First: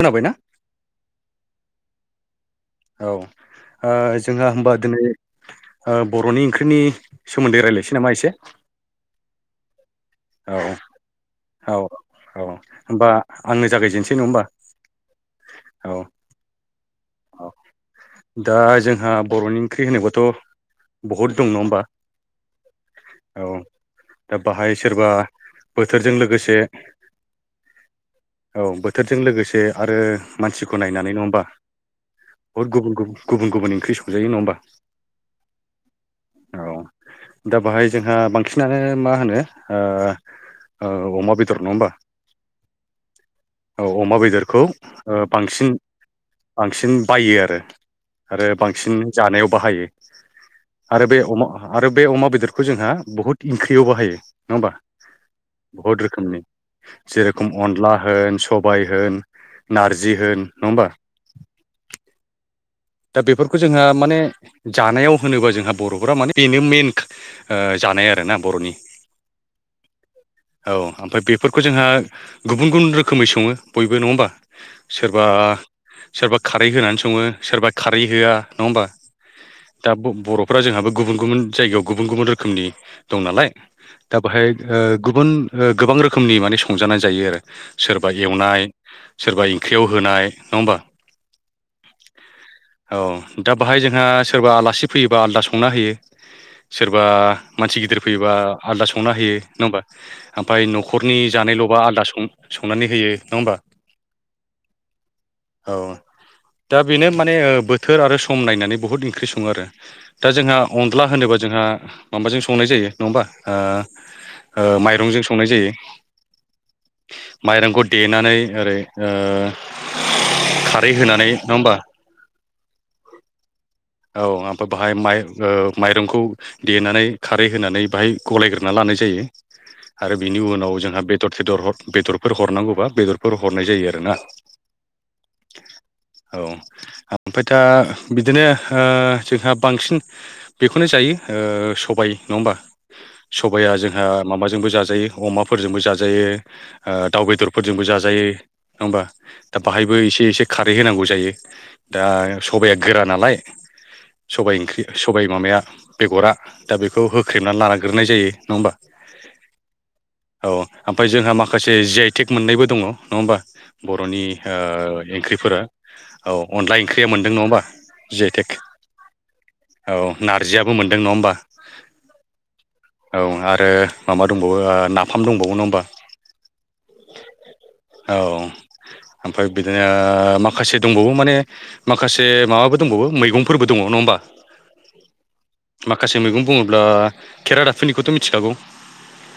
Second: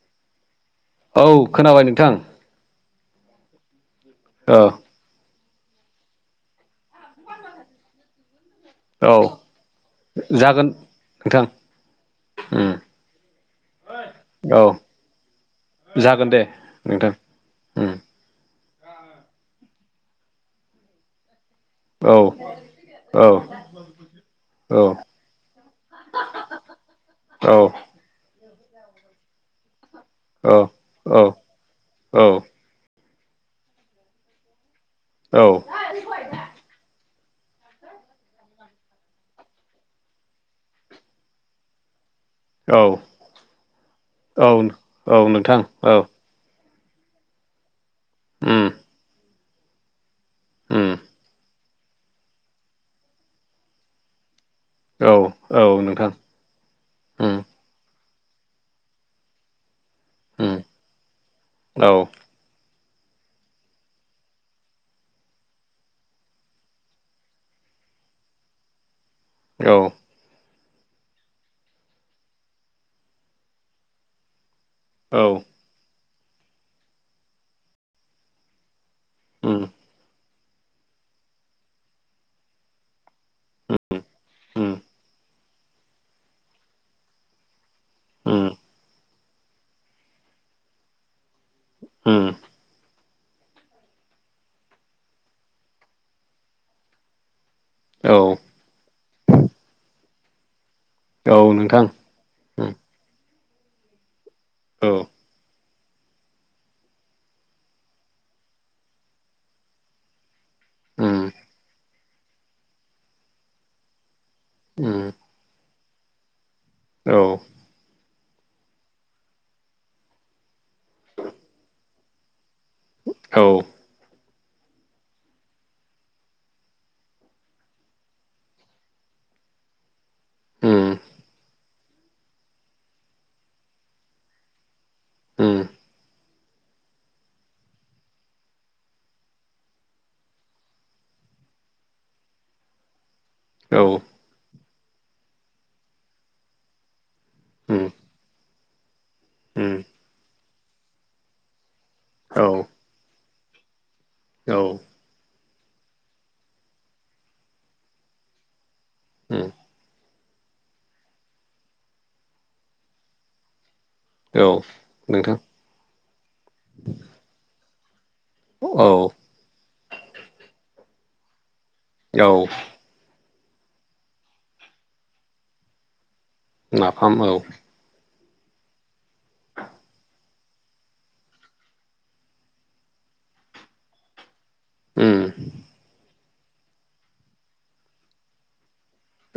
खोनाबायना औ खोनाबाय नोंथां। औ ओ जोंहा औ होमबा दोनै ओ बर'नि ओंख्रिनि सोमोन्दै रायलायसै नामा एसे। औ जागोन। नोंथां औ औ औ उम होमबा आंनो जागायजेनसै नङा होमबा। औ औ जागोन दे नोंथां औ उम। दा जोंहा बर'नि ओंख्रि होनोबाथ' बहुद दं नङा होमबा। औ औ दा बाहाय औ सोरबा बोथोरजों लोगोसे औ औ बोथोरजों लोगोसे आरो मानसिखौ नायनानै नङा औ होमबा बहुद गुबुन गुबुन गुबुन गुबुन ओंख्रि संजायो नङा होमबा औ। दा बाहाय जोंहा बांसिनानो मा होनो ओ ओ अमा बेदर नङा होमबा। औ औ अमा औ बेदरखौ ओ नोंथां बांसिन औ बांसिन बायो आरो आरो उम बांसिन जानायाव बाहायो। उम आरो बे अमा आरो बे अमा बेदरखौ जोंहा बहुद ओंख्रियाव बाहायो। नङा होमबा औ औ बहुद नोंथां रोखोमनि उम जेरखम अनला होन सबाय होन नारजि होन उम नङा होमबा। औ। [inaudible] दा बेफोरखौ जोंहा माने जानायाव होनोबा जोंहा बर'फोरा माने बेनो मेइन ओ जानाय आरोना बर'नि औ औ ओमफाय बेफोरखौ जोंहा गुबुन गुबुन रोखोमै सङो बयबो नङा होमबा। औ सोरबा सोरबा खारै होनानै सङो सोरबा खारै होआ नङा होमबा उम दा ब बर' फोरा जोंहाबो गुबुन गुबुन जायगा ओ उम गोबां रोखोमनि माने संजानाय जायो आरो सोरबा उम एवनाय सोरबा ओंख्रियाव होनाय नङा होमबा। उम औ दा बाहाय जोंहा सोरबा आलासि फैयोबा आलदा संना होयो सोरबा मानसि गिदिर औ फैयोबा आलादा सं संना होयो नङा होमबा ओमफाय न'खरनि औ जानायल'बा नोंथां आलादा सं उम संनानै होयो। नङा होमबा औ औ दा बेनो माने ओ बोथोर आरो सम नायनानै बुहुद ओंख्रि सङो आरो दा जोंहा अनला उम होनोबा जो जोंहा माबाजों संनाय जायो नङाबा ओ ओ उम माइरंजों औ संनाय जायो। माइरंखौ देनानै ओरै ओ खारै होनानै नङा होमबा औ औ ओमफ्राय बाहाय माइ ओ माइरंखौ देनानै खारै होनानै बाहाय गलायग्रोना लाना नाय जायो आरो बिनि उनाव उम जोंहा बेदर सेदर हर बेदरफोर हरनांगौबा बेदरफोर हरनाय जायो आरो ना। उम औ ओमफाय दा बिदिनो ओ जोंहा बांसिन बेखौनो जायो ओ सबाय नङा होमबा। सबाया औ जोंहा माबा जोंबो जाजायो अमाफोरजोंबो जाजायो ओ दाउ उम बेदरजोंबो जाजायो नङा होमबा। दा उम बाहायबो एसे एसे खारै होनांगौ जायो दा औ सबाइया गोरा नालाय सबाइ औ ओंख्रि सबाइ माबाया बेगरा दा बेखौ होख्रेबनानै लाग्रोनाय जायो नङा होमबा ओम औ ओमफ्राय जोंहा माखासे जि आइटेक मोननायबो दङ नङा होमबा बर'नि औ ओ नोंथां ओंख्रिफोरा औ अनला ओंख्रिया मोनदों नङाबा जिआइथेक [unintelligible] औ औ नारजियाबो मोनदों नङा होमबा औ औ आरो माबा दंबावो नाफाम दंबावो नङा होमबा नाफाम औ औ ओमफ्राय बिदिनो माखासे दंबावो माने माखासे माबाबो दंबाव मैंफोरबो दङ नङा होमबा उम माखासे मैगं बुङोब्ला खेरादाफिनिखौथ' मिथिखागौ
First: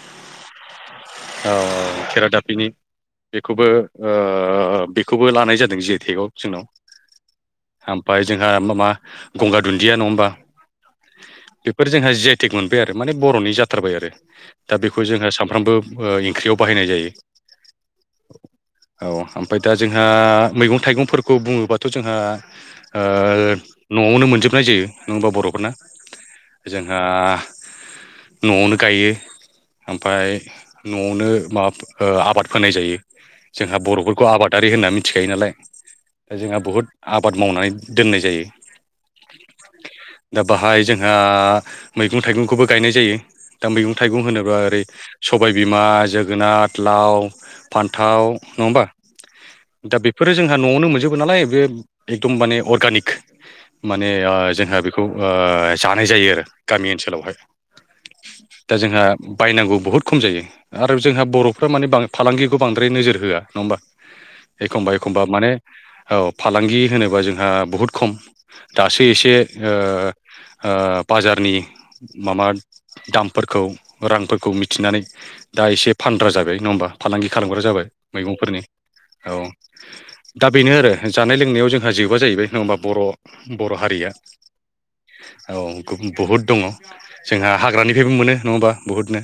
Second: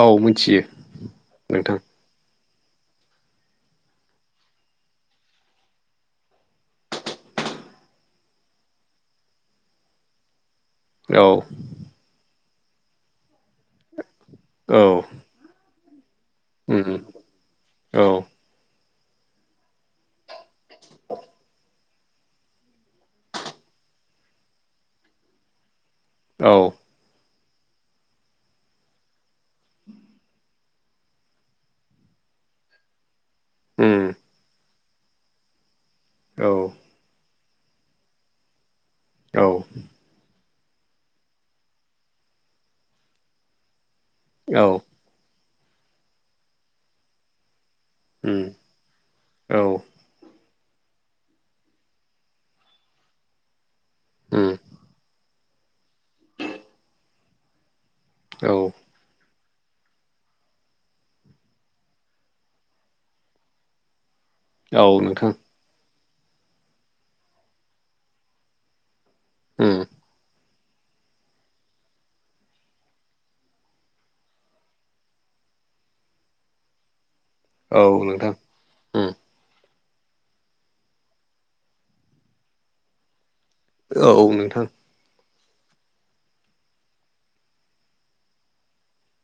औ मोनथियो नोंथां बिनि बेखौबो ओ बेखौबो लानाय जादों जिआइटेगआव जोंनाव आम फ्राय जोंहा माबा गंगार दुन्दिया नङा होमबा औ बेफोर जोंहा जिआइ टेग मोनबाय आरो माने बर'नि जाथारबाय आरो दा बेखौ जोंङो सानफ्रामबो ओंख्रियाव बाहायनाय ओम जायो औ औ ओमफ्राय दा जोंहा मैगं थाइगंफोरखौ बुङोबाथ' जोंहा ओ न'आवनो मोनजोबनाय जायो नङबा बर'फोरना औ जोंहा न'आवनो गायो ओमफ्राय न'आवनो माबा आबाद फोनाय जायो जोंहा उम बर'फोरखौ आबादारि होननानै मि मिथिखायो नालाय दा औ जोंहा बहुद आबाद मावनानै दोननाय जायो औ दा बाहाय जोंहा मैगं थाइगंखौबो गायनाय जायो दा मैगं थाइगं होनोबा ओरै सबायबिमा जोगोनार लाव फान्थाव उम नङा होनबा औ दा बेफोरो जोंहा न'आवनो मोनजोबो नालाय बे एकदम माने अर्गानिक माने उम जोंहा बेखौ जानाय जायो आरो गामि ओनसोलावहाय। औ दा जोंहा। बायनांगौ बहुद खम जायो आरो जोंहा बर'फ्रा माने फालांगिखौ बांद्राय नोजोर होआ नङा होमबा औ एखमबा एखमबा नोंथां माने फालांगि होनोबा जोंहा बहुद खम दाससिम बे एसे ओ उम ओ बाजारनि माबा दामफोरखौ रांफोरखौ मिथिनानै। दा एसे फानग्रा जाबाय नङा होमबा फालांगि खालामग्रा औ जाबाय नोंथां मैगंफोरनि उम औ। दा बेनो आरो जानाय लोंनायाव जोंहा जोबा जाहैबाय नङा होमबा बर'। बर' हारिया। औ नोंथां औ बहुद दङ जोंहा हाग्रानिफ्रायबो मोनो नङाहोमबा बुहुदनो।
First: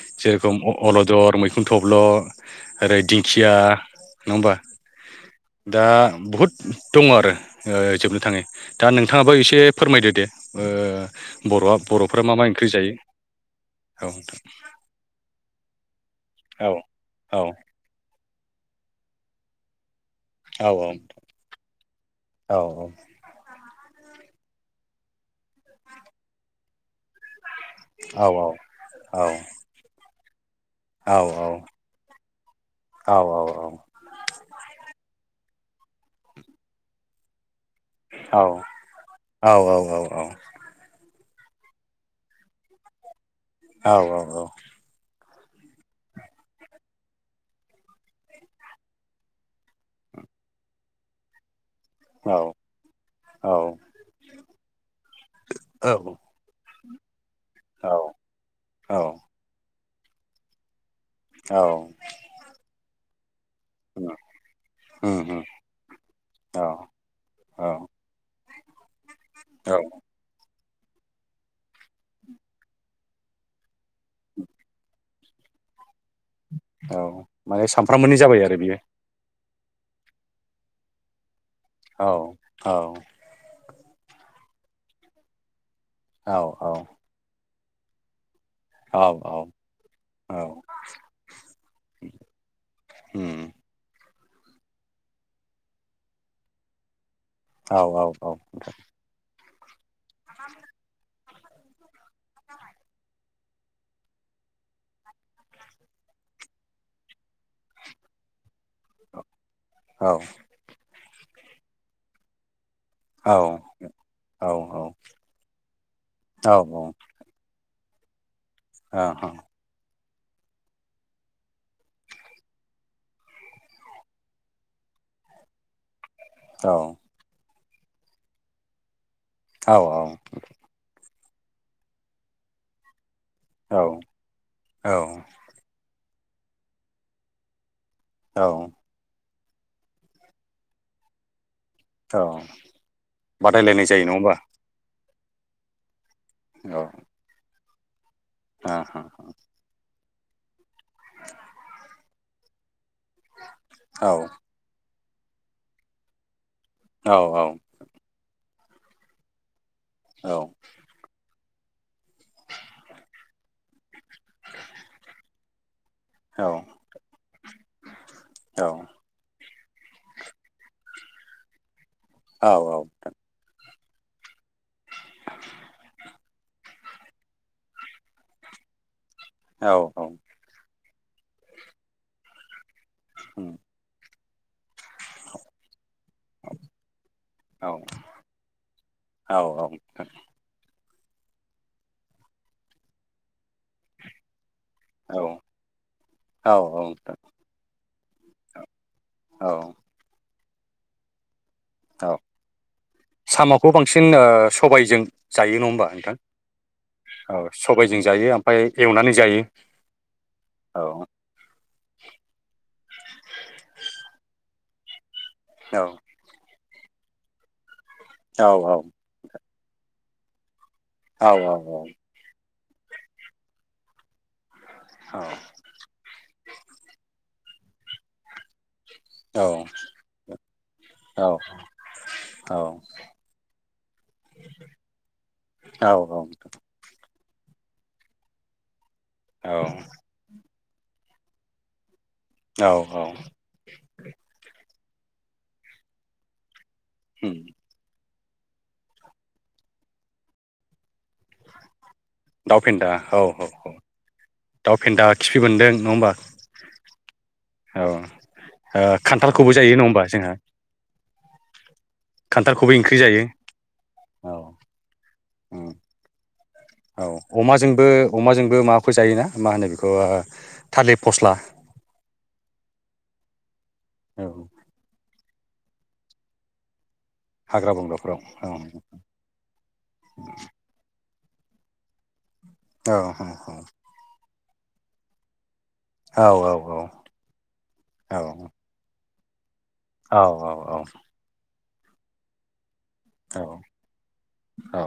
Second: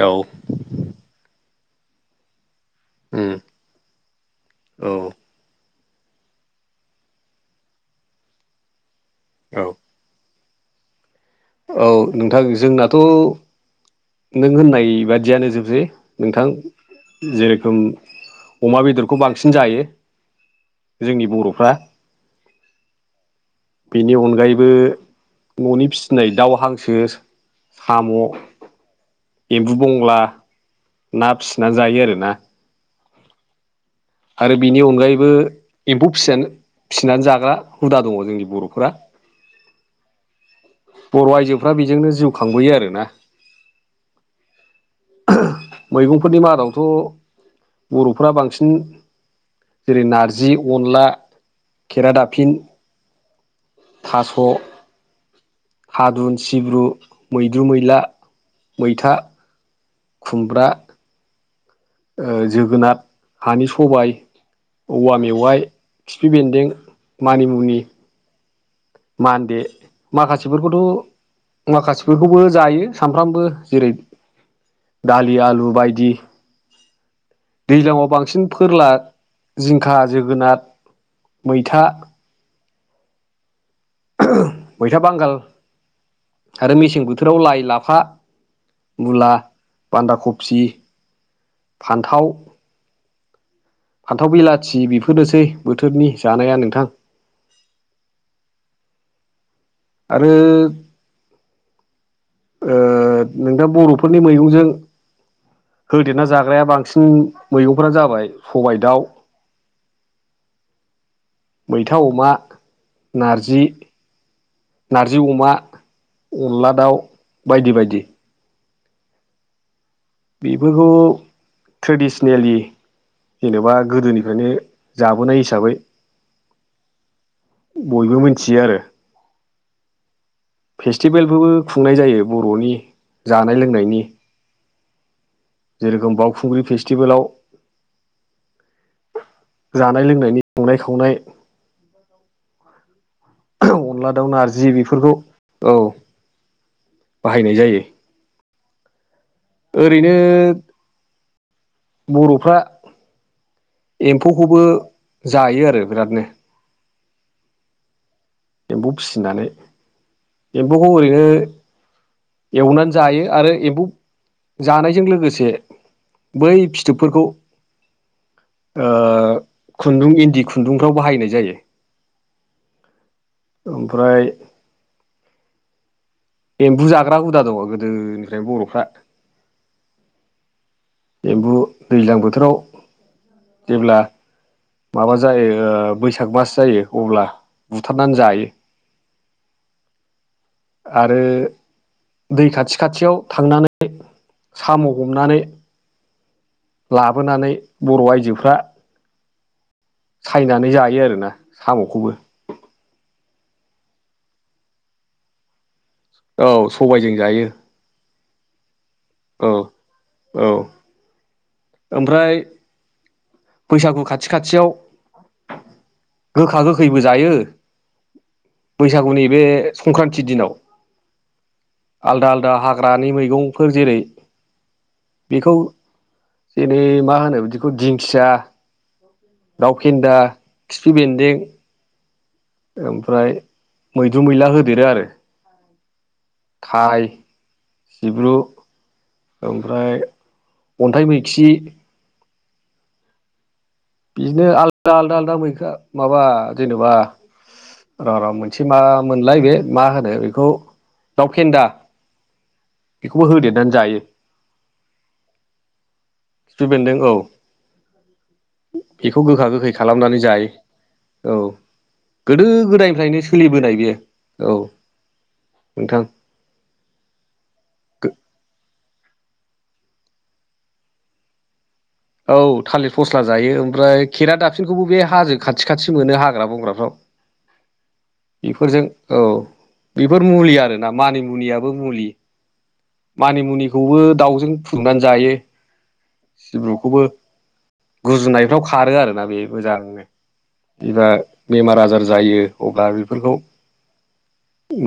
औ उम औ अलदर मैखुन थब्ल। ओरै दिंखिया नङा होमबा दा बहुद दङ आरो। जोबनो थाङै दा नोंथाङाबो एसे औ फोरमायदो दे ओ बर'आ औ बर'फ्रा मा नोंथां मा ओंख्रि जायो। जोंनाथ' औ नों होननाय बादियानो जोबसै नोंथां औ औ जेरोखोम अमा बेदरखौ बांसिन जायो। औ औ जोंनि बर'फ्रा औ औ। बेनि अनगायैबो न'नि फिसिनाय दाउ हांसो। साम'। औ औ एम्बु बंला औ ना औ फिसिनानै जायो आरोना। औ औ औ। आरो बिनि अनगायैबो एम्फौ फिसिनानै जाग्रा हुदा दङ जोंनि औ बर'फोरा औ औ बर' आइजोफ्रा बेजोंनो जिउ खांबोयो आरोना। मैगंफोरनि मादावथ' बर'फोरा बांसिन जेरै नारजि अनला। केरादाफिन थास' हादुन सिब्रु मैद्रु मैला औ मैथा। खुमब्रा। औ। जोगोनार हानि सबाय औवा उम उम मेवाइ खिफि औ बेन्दों औ मानिमुनि मानदे औ माखासेख बिफोरखौथ' माखासेफोरखौबो जायो सानफ्रामबो जेरै दालि आलु बायदि। औ। माने दैज्लांआव सामफ्रामबोनि जाबाय बांसिन आरो बियो फोरला। जिंखा जोगोनार मैथा। ओं् मैथा बांगाल औ आरो मेसें बोथोराव लाइ लाफा। औ औ मुला बान्दा खफि। ह [inaudible] फान्थाव बिलाथि बेफोरनोसै बोथोरनि जानाया नोंथां। औ औ औ आरो ओ नोंथां बर'फोरनि मैगंजों होदेरना जाग्राया बांसिन मैगंफोरानो जाबाय। सबाय दाउ औ मैथा अमा। औ नारजि औ। नारजि अमा अनला दाउ बायदि बायदि औ औ बेफोरखौ ट्रेडिसेनेलि जेनेबा गोदोनिफ्रायनो जाबोनाय हिसाबै औ बयबो मिथियो आरो औ औ फेस्टिभेलबोबो खुंनाय जायो बर'नि जानाय औ औ जेरेखोम बावखुंग्रि फेस्टिभेलाव औ जानाय लोंनायनि संनाय खावनाय औ बादायलायनाय जायो अनला नङा दाउ होमबा नारजि बेफोरखौ औ बाहायनाय जायो ओ हो ओरैनो [inaudible] बर'फ्रा औ एम्फौखौबो जायो आरो बिरादनो औ औ एम्फौ फिसिनानै औ एम्फौखौ ओरैनो एवनानै जायो आरो एम्फौ जानायजों लोगोसे औ बै फिथोबफोरखौ औ औ खुन्दुं इन्दि खुन्दुंफ्राव बाहायनाय जायो औ औ ओमफ्राय आ [inaudible] [unintelligible] एम्बु जाग्रा हुदा दङ गोदोनिफ्रायनो बर'फ्रा औ औ। एम्बु दैज्लां बोथोराव जेब्ला माबा जायो बैसाग मास जायो अब्ला बुथारनानै जायो। औ औ। आरो दै खाथि खाथियाव थांनानै साम' हमनानै लाबोनानै बर' आइजोफ्रा औ। सायनानै जायो आरोना साम'खौबो। औ साम'खौ बांसिन सबायजों जायो नङा होमबा। औ सबायजों जायो औ सबायजों जायो। ओमफ्राय एवनानै जायो औ औ। ओमफ्राय बैसागु खाथि खाथियाव। औ। गोखा गोखैबो जायो औ बैसागुनि बे संक्रान्ति दिनाव। औ औ औ। आलदा आलदा हाग्रानि मैगंफोर जेरै बेखौ जेनै मा होनो बिदि बेखौ दिंखिया, दाउ औ फेन्दा, खिफि बेन्दों औ ओमफ्राय मैद्रु मैला होदेरो आरो औ औ थाराय जिब्रु औ ओमफ्राय अन्थाइ मैखि औ औ। बिदिनो आलदा आलदा आलदा मैखा माबा जेनबा र' र' मोनसे मा मोनलाय बे मा होनो बेखौ दाव फेन्दा दाउ फेदा औ बेखौबो औ होदेरनानै औ जायो दाउ फेन्दा खिफि बेन्दों नङा होमबा। खिफि बेन्दों औ। औ ओ बेखौ गोखा खान्थालखौबो गोखै जायो नङा होमबा खालामनानै जोंहा जायो औ गोदो खान्थालखौबो ओंख्रि गोदायनिफ्रायनो जायो सोलिबोनाय बेयो औ उम नोंथां। औ अमाजोंबो अमाजोंबो माबा जायोना मा होनो बेखौ थालिर फस्ला। औ थालिर फस्ला जायो ओमफ्राय औ खेरा दाफिनिखौबो बे हाजो खाथि खाथि मोनो हाग्रा बंग्राफ्राव। हाग्रा बंग्रा। बेफोरजों औ बेफोर मुलि आरोना मानि मुनियाबो मुलि। औ औ मानि मुनिखौबो दाउजों फुदुंनानै जायो। औ औ सिब्रुखौबो गुजुनायफ्राव खारो आरोना। बे मोजांनो जेब्ला बेमार आजार जायो अब्ला बेफोरखौ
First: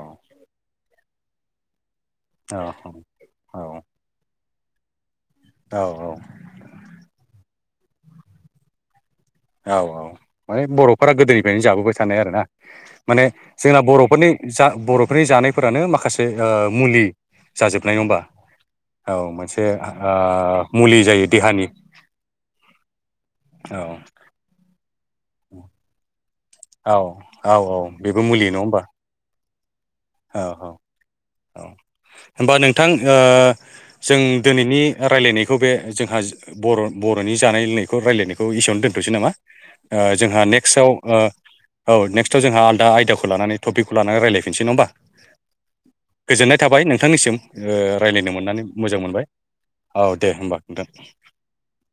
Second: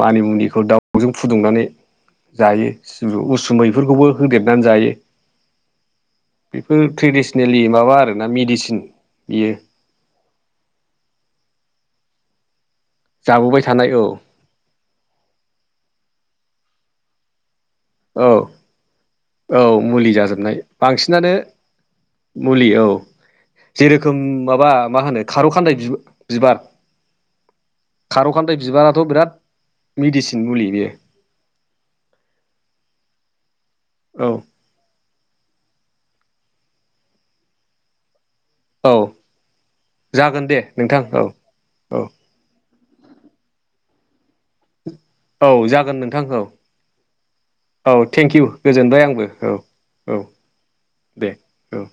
मानि मुनिखौ दाउजों फुदुंनानै जायो उसुमैफोरखौबो होदेरनानै जायो। औ बेफोर ट्रेडिसनेलि माबा आरोना मेडिसिन। बियो औ औ माने बर'फोरा गोदोनिफ्रायनो जाबोबाय थानाय आरोना। माने जाबोबाय जोंना थानाय औ बर'फोरनि जा बर'फोरनि जानायफोरानो माखासे आ मुलि। जाजोबनाय नङा होनबा औ औ मोनसे औ मुलि जाजोबनाय मुलि जायो बांसिनानो देहानि मुलि औ औ जेरो रोखोम माबा मा होनो खार' खान्दाय बि बिबार औ औ औ बेबो खार' मुलि नङा खान्दाइ होमबा बिबाराथ' बिराद औ मेडिसिन मुलि औ बेयो। औ होमबा नोंथां जों औ दिनैनि रायलायनायखौ बे जोंहा बर' बर'नि जानाय लोंनायखौ रायलायनायखौ इसेयावनो औ दोनथ'नोसै नामा जोंहा जागोन दे नेक्स्टआव नोंथां औ औ नेक्स्टआव जों दा आइदाखौ लानानै टपिकखौ लानानै रायफिसै नङा होनबा। औ जागोन नोंथां औ गोजोननाय थाबाय नोंथांनिसिम औ रायज्लायनो थेंकिउ मोननानै मोजां गोजोनबाय मोनबाय। आंबो औ औ दे होनोमबा नोंथां। दे औ